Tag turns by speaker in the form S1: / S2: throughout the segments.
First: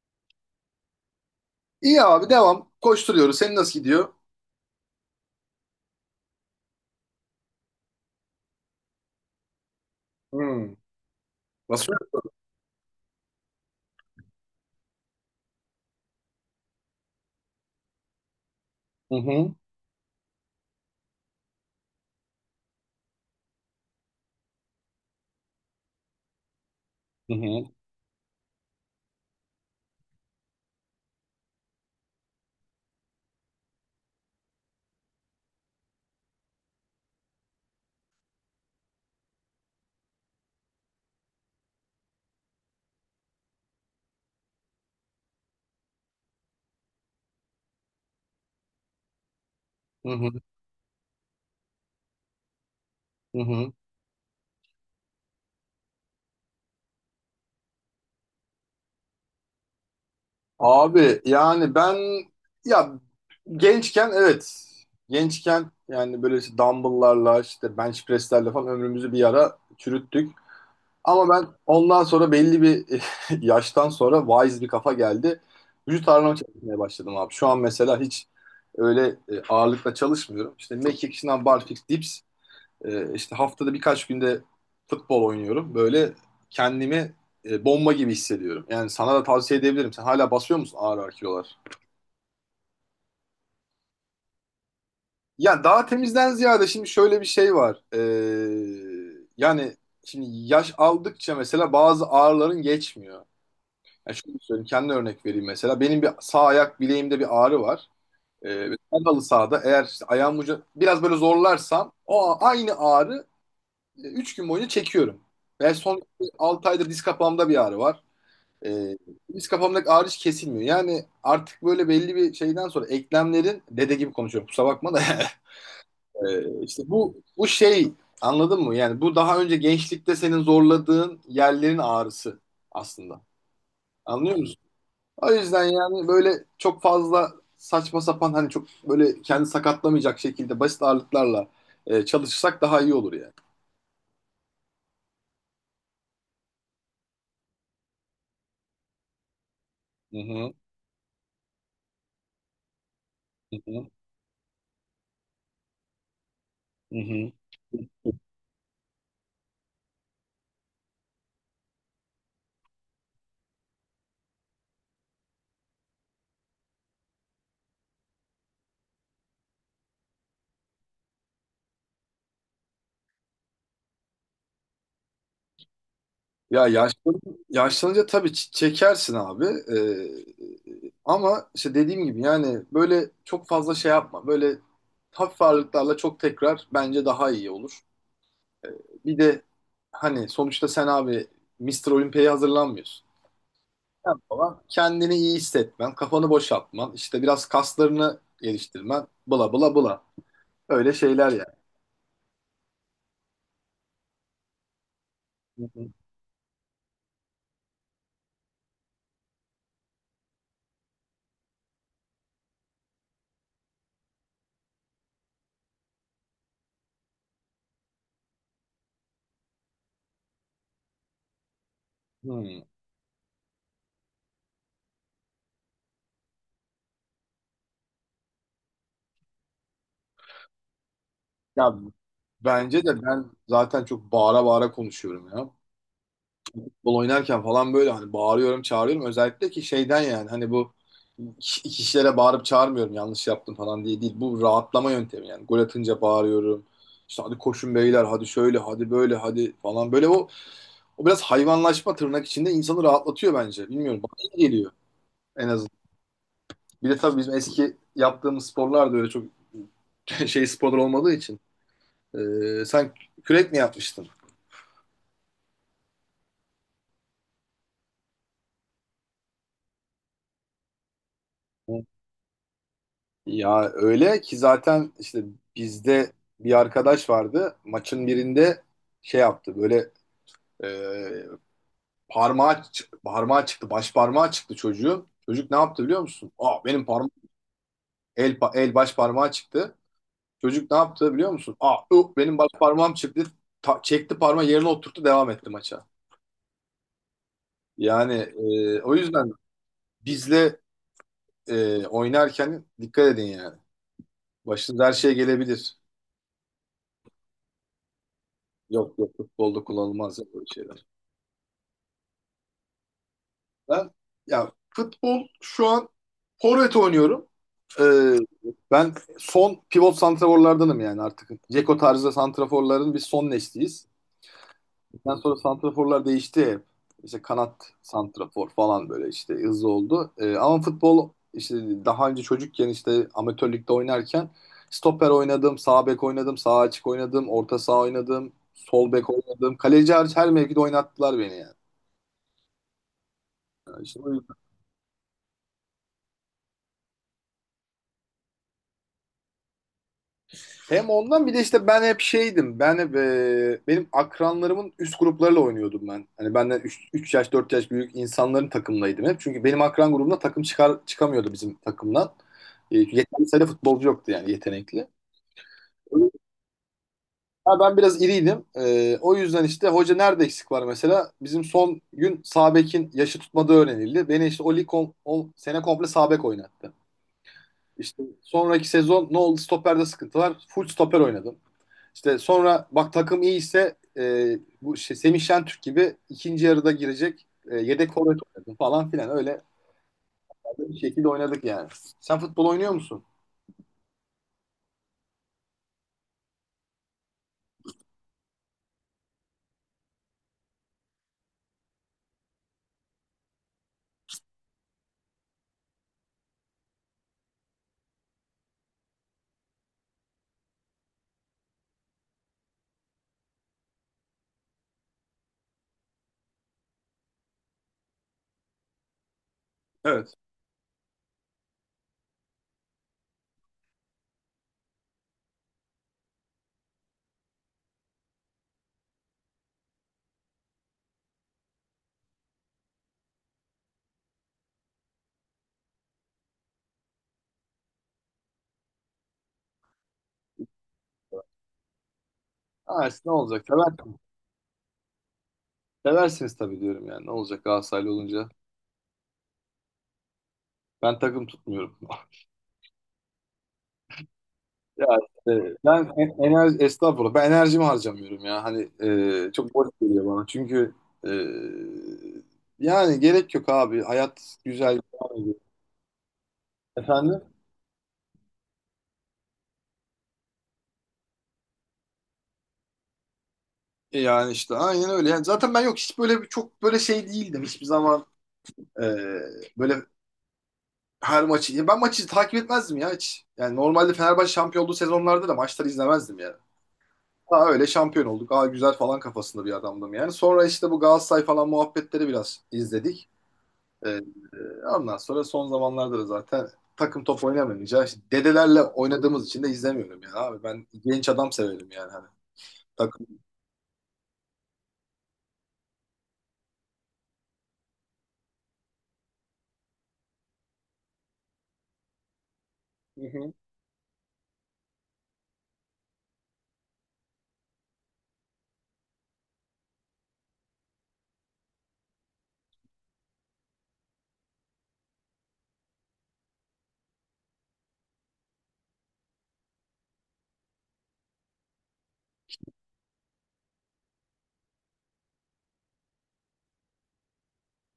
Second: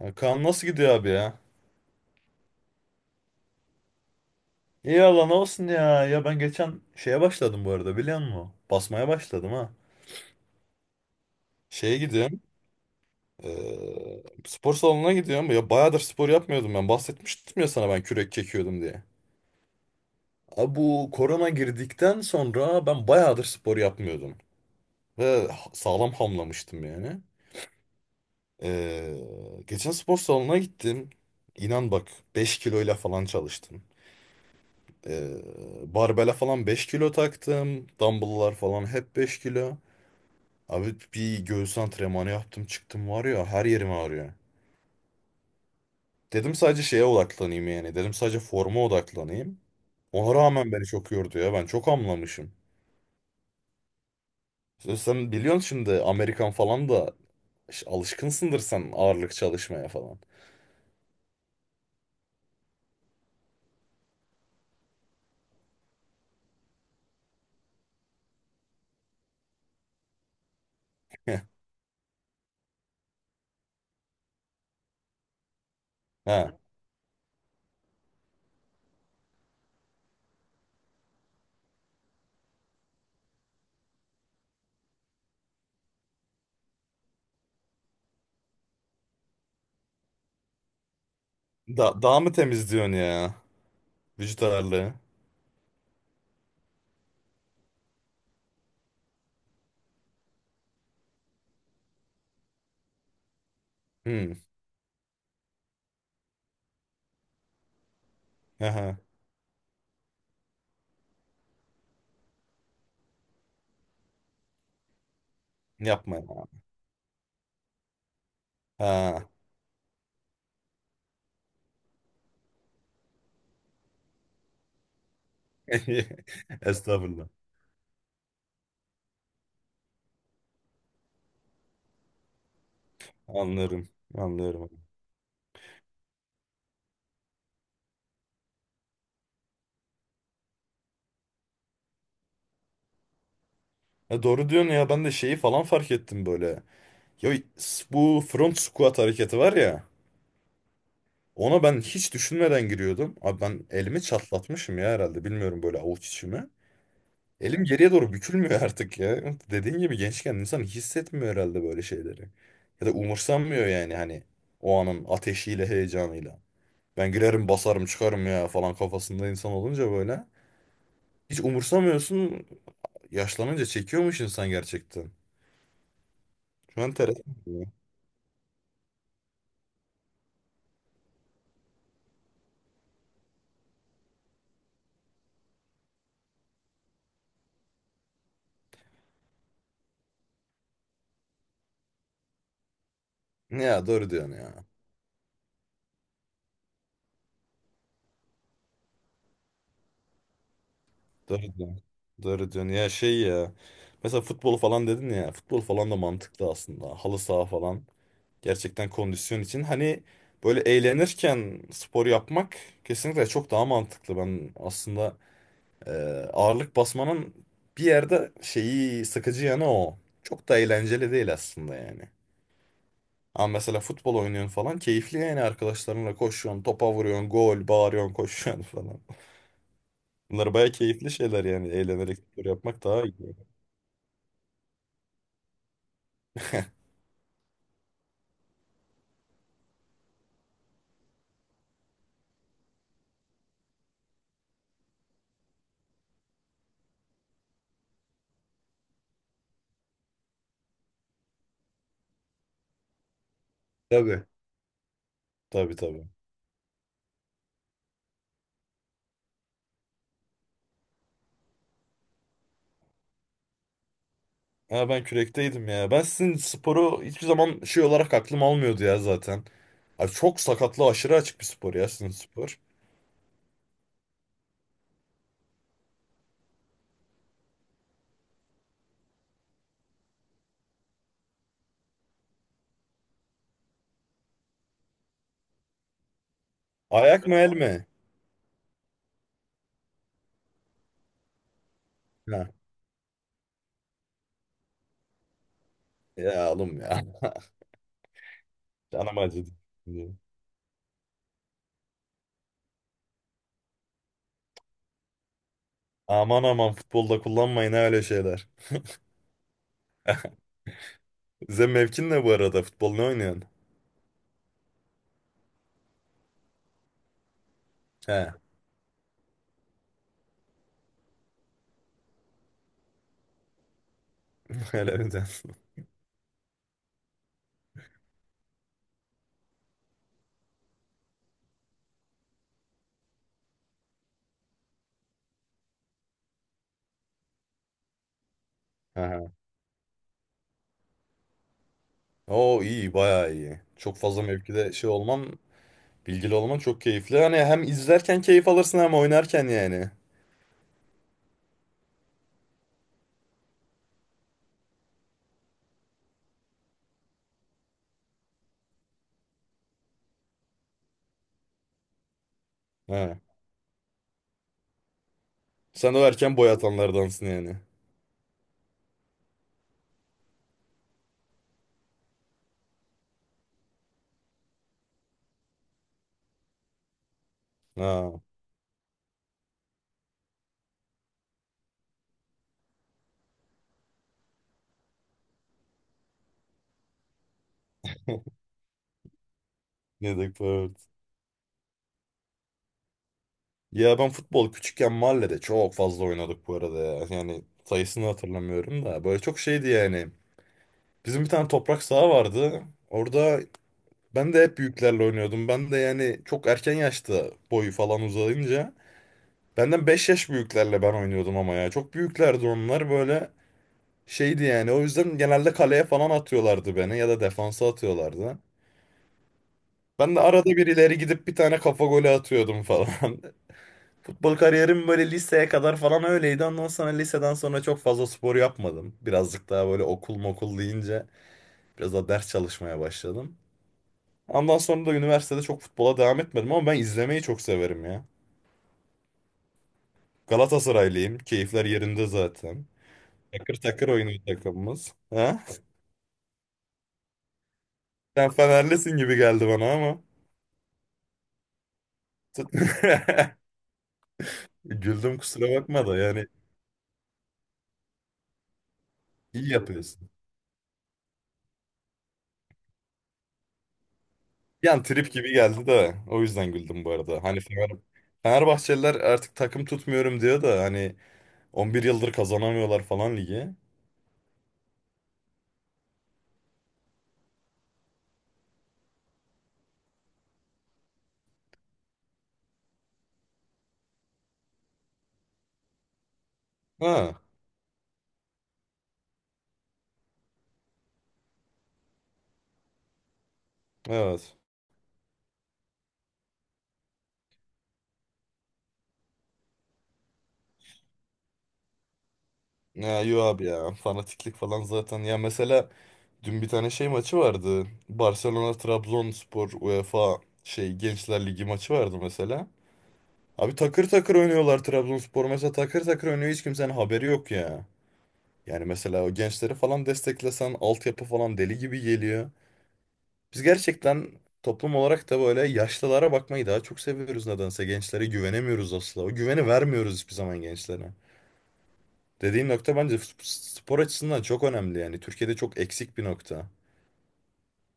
S1: Ya Kaan nasıl gidiyor abi ya?
S2: İyi abi devam. Koşturuyoruz. Senin nasıl gidiyor?
S1: İyi Allah ne olsun ya. Ya ben geçen şeye başladım bu arada biliyor musun? Basmaya başladım ha.
S2: Hmm. Nasıl?
S1: Şeye gidiyorum. Spor salonuna gidiyorum. Ya bayağıdır spor yapmıyordum ben. Bahsetmiştim ya sana ben kürek çekiyordum diye.
S2: Hı hı,
S1: Abi bu korona girdikten sonra ben bayağıdır spor yapmıyordum. Ve sağlam hamlamıştım yani.
S2: hı hı,
S1: Eee, Geçen spor salonuna gittim. İnan bak 5 kiloyla falan çalıştım. Ee, Barbele falan 5 kilo taktım. Dumbbell'lar falan hep 5 kilo. Abi bir göğüs antrenmanı yaptım çıktım var ya her yerim ağrıyor. Dedim sadece şeye odaklanayım yani. Dedim sadece forma odaklanayım.
S2: hı hı,
S1: Ona rağmen beni çok yordu ya. Ben çok hamlamışım.
S2: hı hı.
S1: Sen biliyorsun şimdi Amerikan falan da alışkınsındır sen ağırlık çalışmaya falan.
S2: Abi yani ben ya gençken evet gençken yani böyle işte dumbbell'larla işte bench press'lerle falan ömrümüzü bir ara çürüttük. Ama ben ondan sonra belli bir yaştan sonra wise bir kafa geldi. Vücut ağırlama
S1: Ha.
S2: çalışmaya başladım abi. Şu an mesela hiç öyle ağırlıkla çalışmıyorum. İşte mekik, şınav, barfix, dips. İşte haftada birkaç günde futbol oynuyorum. Böyle kendimi bomba gibi hissediyorum. Yani sana da tavsiye edebilirim. Sen hala basıyor musun ağır ağır kilolar?
S1: Daha mı temizliyorsun ya? Vücut ağırlığı.
S2: Yani daha temizden ziyade şimdi şöyle bir şey var. Yani şimdi yaş aldıkça mesela bazı ağrıların geçmiyor. Yani
S1: Hmm.
S2: şöyle söyleyeyim, kendi örnek vereyim mesela. Benim bir sağ ayak bileğimde bir ağrı var. Ve
S1: Aha.
S2: ben halı sahada eğer işte ayağım ucu biraz böyle zorlarsam aynı ağrı 3 gün boyunca çekiyorum. Ve son
S1: Yapma ya.
S2: 6 aydır diz kapağımda bir ağrı var. Ee,
S1: Ha.
S2: diz kapağımdaki ağrı hiç kesilmiyor. Yani artık böyle belli bir şeyden sonra eklemlerin dede gibi konuşuyorum kusura bakma da İşte bu
S1: Estağfurullah.
S2: bu şey, anladın mı? Yani bu daha önce gençlikte senin zorladığın yerlerin ağrısı aslında.
S1: Anlarım.
S2: Anlıyor musun?
S1: Anlarım.
S2: O yüzden yani böyle çok fazla saçma sapan hani çok böyle kendi sakatlamayacak şekilde basit ağırlıklarla çalışırsak daha iyi olur yani.
S1: Ya doğru diyorsun ya ben de şeyi falan fark ettim böyle. Ya bu front squat hareketi var ya.
S2: Hı hı,
S1: Ona ben hiç düşünmeden giriyordum. Abi
S2: hı
S1: ben
S2: hı,
S1: elimi çatlatmışım ya herhalde. Bilmiyorum böyle avuç içimi.
S2: hı hı.
S1: Elim geriye doğru bükülmüyor artık ya. Dediğin gibi gençken insan hissetmiyor herhalde böyle şeyleri. Ya da umursamıyor yani hani o anın ateşiyle heyecanıyla. Ben girerim basarım çıkarım ya falan kafasında insan olunca böyle. Hiç umursamıyorsun. Yaşlanınca çekiyormuş insan gerçekten.
S2: Ya
S1: Şu an teras ya.
S2: yaşlanınca tabii çekersin abi. Ama işte dediğim gibi yani böyle çok fazla şey yapma. Böyle hafif ağırlıklarla çok tekrar bence daha iyi olur. Bir de hani sonuçta sen abi Mister Olympia'ya hazırlanmıyorsun.
S1: Ya doğru
S2: Sen
S1: diyorsun
S2: falan
S1: ya.
S2: kendini iyi hissetmen, kafanı boşaltman, işte biraz kaslarını geliştirmen, bla bla bla. Öyle şeyler
S1: Doğru
S2: yani.
S1: diyorsun. Doğru diyorsun. Ya şey ya. Mesela futbol falan dedin ya. Futbol
S2: Hı hı.
S1: falan da mantıklı aslında. Halı saha falan. Gerçekten kondisyon için. Hani böyle eğlenirken spor yapmak kesinlikle çok daha mantıklı. Ben aslında e, ağırlık basmanın bir yerde şeyi sıkıcı yanı o. Çok da eğlenceli değil aslında yani.
S2: Hmm.
S1: Ama mesela futbol oynuyorsun falan keyifli yani arkadaşlarınla koşuyorsun, topa vuruyorsun, gol, bağırıyorsun, koşuyorsun falan. Bunlar baya keyifli şeyler yani.
S2: Ya
S1: Eğlenerek spor
S2: bence
S1: yapmak
S2: de
S1: daha iyi.
S2: ben zaten çok bağıra bağıra konuşuyorum ya. Futbol oynarken falan böyle hani bağırıyorum, çağırıyorum. Özellikle ki şeyden yani hani bu kişilere bağırıp çağırmıyorum yanlış yaptım falan diye değil. Bu rahatlama yöntemi yani. Gol atınca bağırıyorum. İşte hadi koşun beyler, hadi şöyle, hadi böyle, hadi falan. Böyle o biraz hayvanlaşma tırnak içinde insanı rahatlatıyor bence. Bilmiyorum bana
S1: Tabii.
S2: iyi geliyor en
S1: Tabii
S2: azından.
S1: tabii.
S2: Bir de tabii bizim eski yaptığımız sporlar da öyle çok şey sporlar olmadığı için. Sen kürek mi yapmıştın?
S1: Ha ben kürekteydim ya. Ben sizin sporu hiçbir zaman şey olarak aklım almıyordu ya zaten. Abi çok sakatlı aşırı açık bir spor ya sizin spor.
S2: Ya öyle ki zaten işte bizde bir arkadaş vardı. Maçın birinde şey yaptı. Böyle e, parmağı çıktı. Baş parmağı çıktı çocuğun. Çocuk ne yaptı biliyor musun? Aa benim parmağım
S1: Ayak mı el mi?
S2: el baş parmağı çıktı. Çocuk ne yaptı biliyor musun? Aa benim baş
S1: Ha.
S2: parmağım çıktı. Çekti parmağı yerine oturttu devam etti maça.
S1: Ya oğlum ya.
S2: Yani o
S1: Canım
S2: yüzden
S1: acıdı.
S2: bizle oynarken dikkat edin yani. Başınıza her şey gelebilir.
S1: Aman aman futbolda kullanmayın ha öyle şeyler.
S2: Yok yok futbolda kullanılmaz ya böyle şey.
S1: Size mevkin ne bu arada? Futbol ne oynuyorsun?
S2: Ben ya futbol şu an forvet oynuyorum. Ee,
S1: He.
S2: ben son pivot santraforlardanım yani artık. Ceko tarzı santraforların biz son nesliyiz.
S1: Öyle mi
S2: Ondan sonra
S1: diyorsun?
S2: santraforlar değişti hep. İşte kanat santrafor falan böyle işte hızlı oldu. Ama futbol işte daha önce çocukken işte amatör ligde oynarken stoper oynadım, sağ bek oynadım, sağ açık oynadım, orta saha oynadım, sol bek
S1: Aha.
S2: oynadım. Kaleci hariç her mevkide oynattılar beni yani.
S1: Oo iyi bayağı iyi. Çok
S2: İşte
S1: fazla
S2: o
S1: mevkide şey olman bilgili olman çok keyifli. Hani hem izlerken keyif alırsın hem oynarken yani.
S2: Hem ondan bir de işte ben hep şeydim. Ben hep benim akranlarımın üst gruplarıyla oynuyordum ben. Hani benden 3 yaş 4 yaş büyük insanların takımlaydım hep. Çünkü benim akran grubumda takım çıkamıyordu bizim takımdan. E,
S1: Ha.
S2: yeterli sayıda futbolcu yoktu yani yetenekli.
S1: Sen de o erken boy atanlardansın yani.
S2: Ha, ben biraz iriydim. O yüzden işte hoca nerede eksik var mesela? Bizim son gün sağ bekin yaşı tutmadığı öğrenildi. Beni işte o sene komple sağ bek oynattı. İşte
S1: Ha.
S2: sonraki sezon ne oldu? Stoperde sıkıntı var. Full stoper oynadım. İşte sonra bak takım iyi ise bu şey, Semih Şentürk gibi ikinci yarıda girecek yedek forvet oynadım falan filan öyle
S1: Ne dedik bu,
S2: bir
S1: evet.
S2: şekilde oynadık yani. Sen futbol oynuyor musun?
S1: Ya ben futbol küçükken mahallede çok fazla oynadık bu arada ya. Yani sayısını hatırlamıyorum da. Böyle çok şeydi yani. Bizim bir tane toprak saha vardı. Orada ben de hep büyüklerle oynuyordum. Ben de yani çok erken yaşta boyu falan uzayınca. Benden 5 yaş büyüklerle ben oynuyordum ama ya. Çok büyüklerdi onlar böyle. Şeydi yani o yüzden genelde kaleye falan atıyorlardı beni ya da defansa atıyorlardı.
S2: Evet.
S1: Ben de arada bir ileri gidip bir tane kafa golü atıyordum falan. Futbol kariyerim böyle liseye kadar falan öyleydi. Ondan sonra liseden sonra çok fazla spor yapmadım. Birazcık daha böyle okul mokul deyince biraz daha ders çalışmaya başladım. Ondan sonra da üniversitede çok futbola devam etmedim ama ben izlemeyi çok severim ya. Galatasaraylıyım. Keyifler yerinde zaten.
S2: Ha, işte ne olacak?
S1: Takır takır oynuyor takımımız. Ha?
S2: Seversiniz tabii diyorum yani. Ne olacak Galatasaraylı olunca?
S1: Sen Fenerlisin gibi geldi bana ama.
S2: Ben takım tutmuyorum. Ya
S1: Güldüm kusura
S2: işte
S1: bakma
S2: ben
S1: da yani
S2: enerji, estağfurullah ben enerjimi harcamıyorum ya. Hani
S1: iyi
S2: çok boş geliyor
S1: yapıyorsun.
S2: bana. Çünkü e, yani gerek yok abi. Hayat güzel.
S1: Yani trip
S2: Devam
S1: gibi
S2: ediyor.
S1: geldi de o yüzden güldüm bu
S2: Efendim?
S1: arada. Hani Fenerbahçeliler artık takım tutmuyorum diyor da hani 11 yıldır kazanamıyorlar falan ligi.
S2: Yani işte aynen öyle. Yani zaten ben yok hiç böyle çok böyle şey değildim hiçbir zaman. Ee, böyle her maçı. Ya ben maçı takip etmezdim ya hiç. Yani normalde Fenerbahçe şampiyon olduğu sezonlarda da maçları izlemezdim yani.
S1: Ha,
S2: Daha öyle şampiyon olduk. Aa güzel falan kafasında bir adamdım yani. Sonra işte bu Galatasaray falan muhabbetleri biraz izledik. Ee,
S1: evet.
S2: ondan sonra son zamanlarda da zaten takım top oynamayınca işte dedelerle oynadığımız için de izlemiyorum yani abi. Ben genç adam severim yani hani.
S1: Ya
S2: Takım.
S1: yo abi ya fanatiklik falan zaten. Ya mesela dün bir tane şey maçı vardı. Barcelona Trabzonspor UEFA şey Gençler Ligi maçı vardı mesela.
S2: Hı hı.
S1: Abi takır takır oynuyorlar Trabzonspor mesela takır takır oynuyor hiç kimsenin haberi yok ya. Yani mesela o gençleri falan desteklesen altyapı falan deli gibi geliyor. Biz gerçekten toplum olarak da böyle yaşlılara bakmayı daha çok seviyoruz nedense. Gençlere güvenemiyoruz asla. O güveni vermiyoruz hiçbir zaman gençlere. Dediğin nokta bence spor açısından çok önemli yani. Türkiye'de çok eksik bir nokta.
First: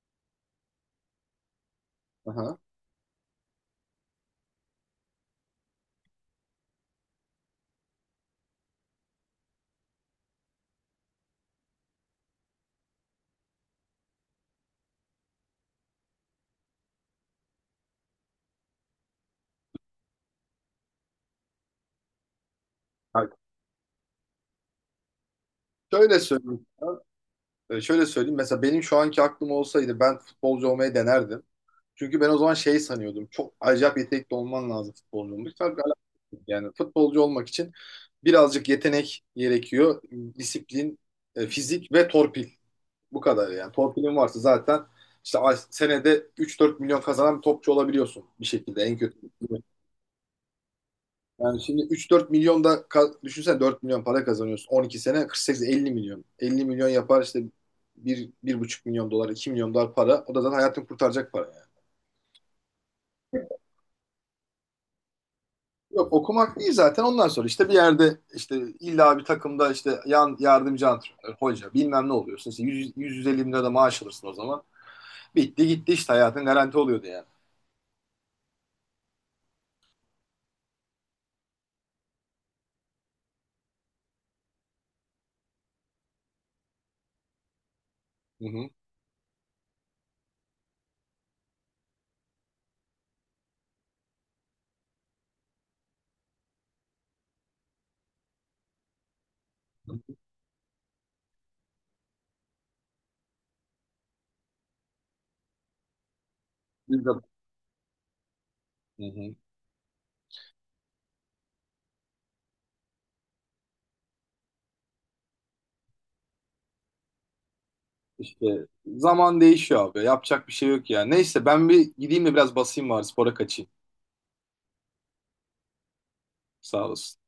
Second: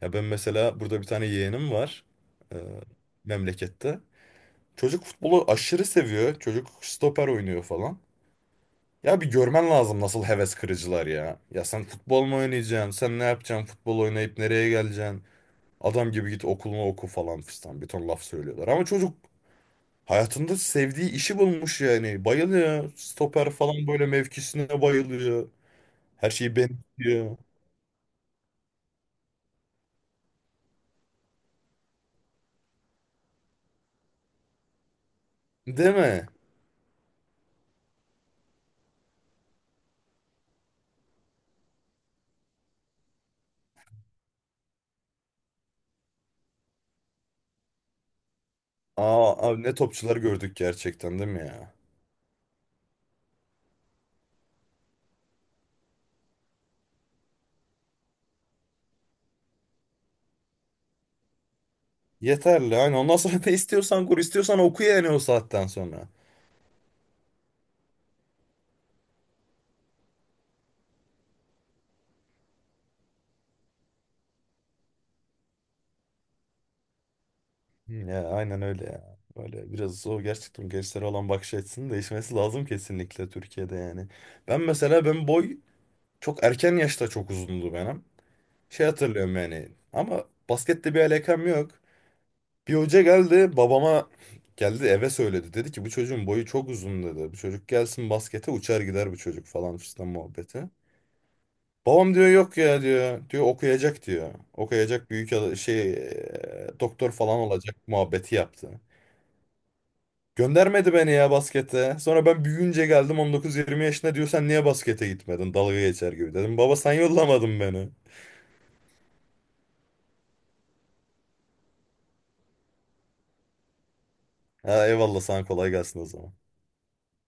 S1: Ya ben mesela burada bir tane yeğenim var, e,
S2: Aha.
S1: memlekette. Çocuk futbolu aşırı seviyor. Çocuk stoper oynuyor falan. Ya bir görmen lazım nasıl heves kırıcılar ya. Ya sen futbol mu oynayacaksın? Sen ne yapacaksın? Futbol oynayıp nereye geleceksin? Adam gibi git okulunu oku falan fistan. Bir ton laf söylüyorlar. Ama çocuk hayatında sevdiği işi bulmuş yani. Bayılıyor.
S2: Bak,
S1: Stoper falan böyle mevkisine bayılıyor.
S2: şöyle
S1: Her şeyi
S2: söyleyeyim.
S1: benziyor.
S2: Şöyle söyleyeyim. Mesela benim şu anki aklım olsaydı ben futbolcu olmayı denerdim. Çünkü ben o zaman şey sanıyordum. Çok acayip yetenekli olman lazım futbolcu olmak. Tabii alakası
S1: Değil mi?
S2: yok. Yani futbolcu olmak için birazcık yetenek gerekiyor. Disiplin, fizik ve torpil. Bu kadar yani. Torpilin varsa zaten işte senede 3-4 milyon kazanan bir topçu olabiliyorsun bir şekilde en kötü.
S1: Aa, abi ne topçular gördük gerçekten değil mi
S2: Yani
S1: ya?
S2: şimdi üç dört milyon da düşünsene 4 milyon para kazanıyorsun. 12 sene 48 50 milyon. 50 milyon yapar işte bir 1,5 milyon dolar, 2 milyon dolar para. O da zaten hayatını kurtaracak para yani.
S1: Yeterli. Aynen. Ondan sonra ne istiyorsan kur, istiyorsan oku yani o saatten sonra.
S2: Yok okumak değil zaten ondan sonra işte bir yerde işte illa bir takımda işte yan yardımcı antrenör, hoca bilmem ne oluyorsun. İşte 100, 150 bin lira da maaş alırsın o zaman. Bitti gitti işte hayatın garanti oluyordu yani.
S1: Ya aynen öyle ya. Böyle biraz o gerçekten gençlere olan bakış açısının değişmesi lazım kesinlikle Türkiye'de yani. Ben mesela ben boy çok erken yaşta çok uzundu benim.
S2: Hı hı.
S1: Şey hatırlıyorum yani ama baskette bir alakam yok. Bir hoca geldi babama, geldi eve söyledi. Dedi ki bu çocuğun boyu çok uzun dedi. Bu çocuk gelsin baskete uçar gider bu çocuk falan fistan muhabbeti. Babam diyor yok ya diyor. Diyor okuyacak diyor. Okuyacak büyük şey
S2: Bir de-
S1: doktor falan olacak muhabbeti yaptı.
S2: Hı hı.
S1: Göndermedi beni ya baskete. Sonra ben büyüyünce geldim 19-20 yaşında diyor sen niye baskete gitmedin? Dalga geçer gibi dedim. Baba sen yollamadın beni.
S2: İşte zaman değişiyor abi. Yapacak bir şey yok ya. Neyse ben bir gideyim de biraz basayım var spora kaçayım.
S1: Ha, eyvallah sana kolay gelsin o zaman.
S2: Sağ olasın.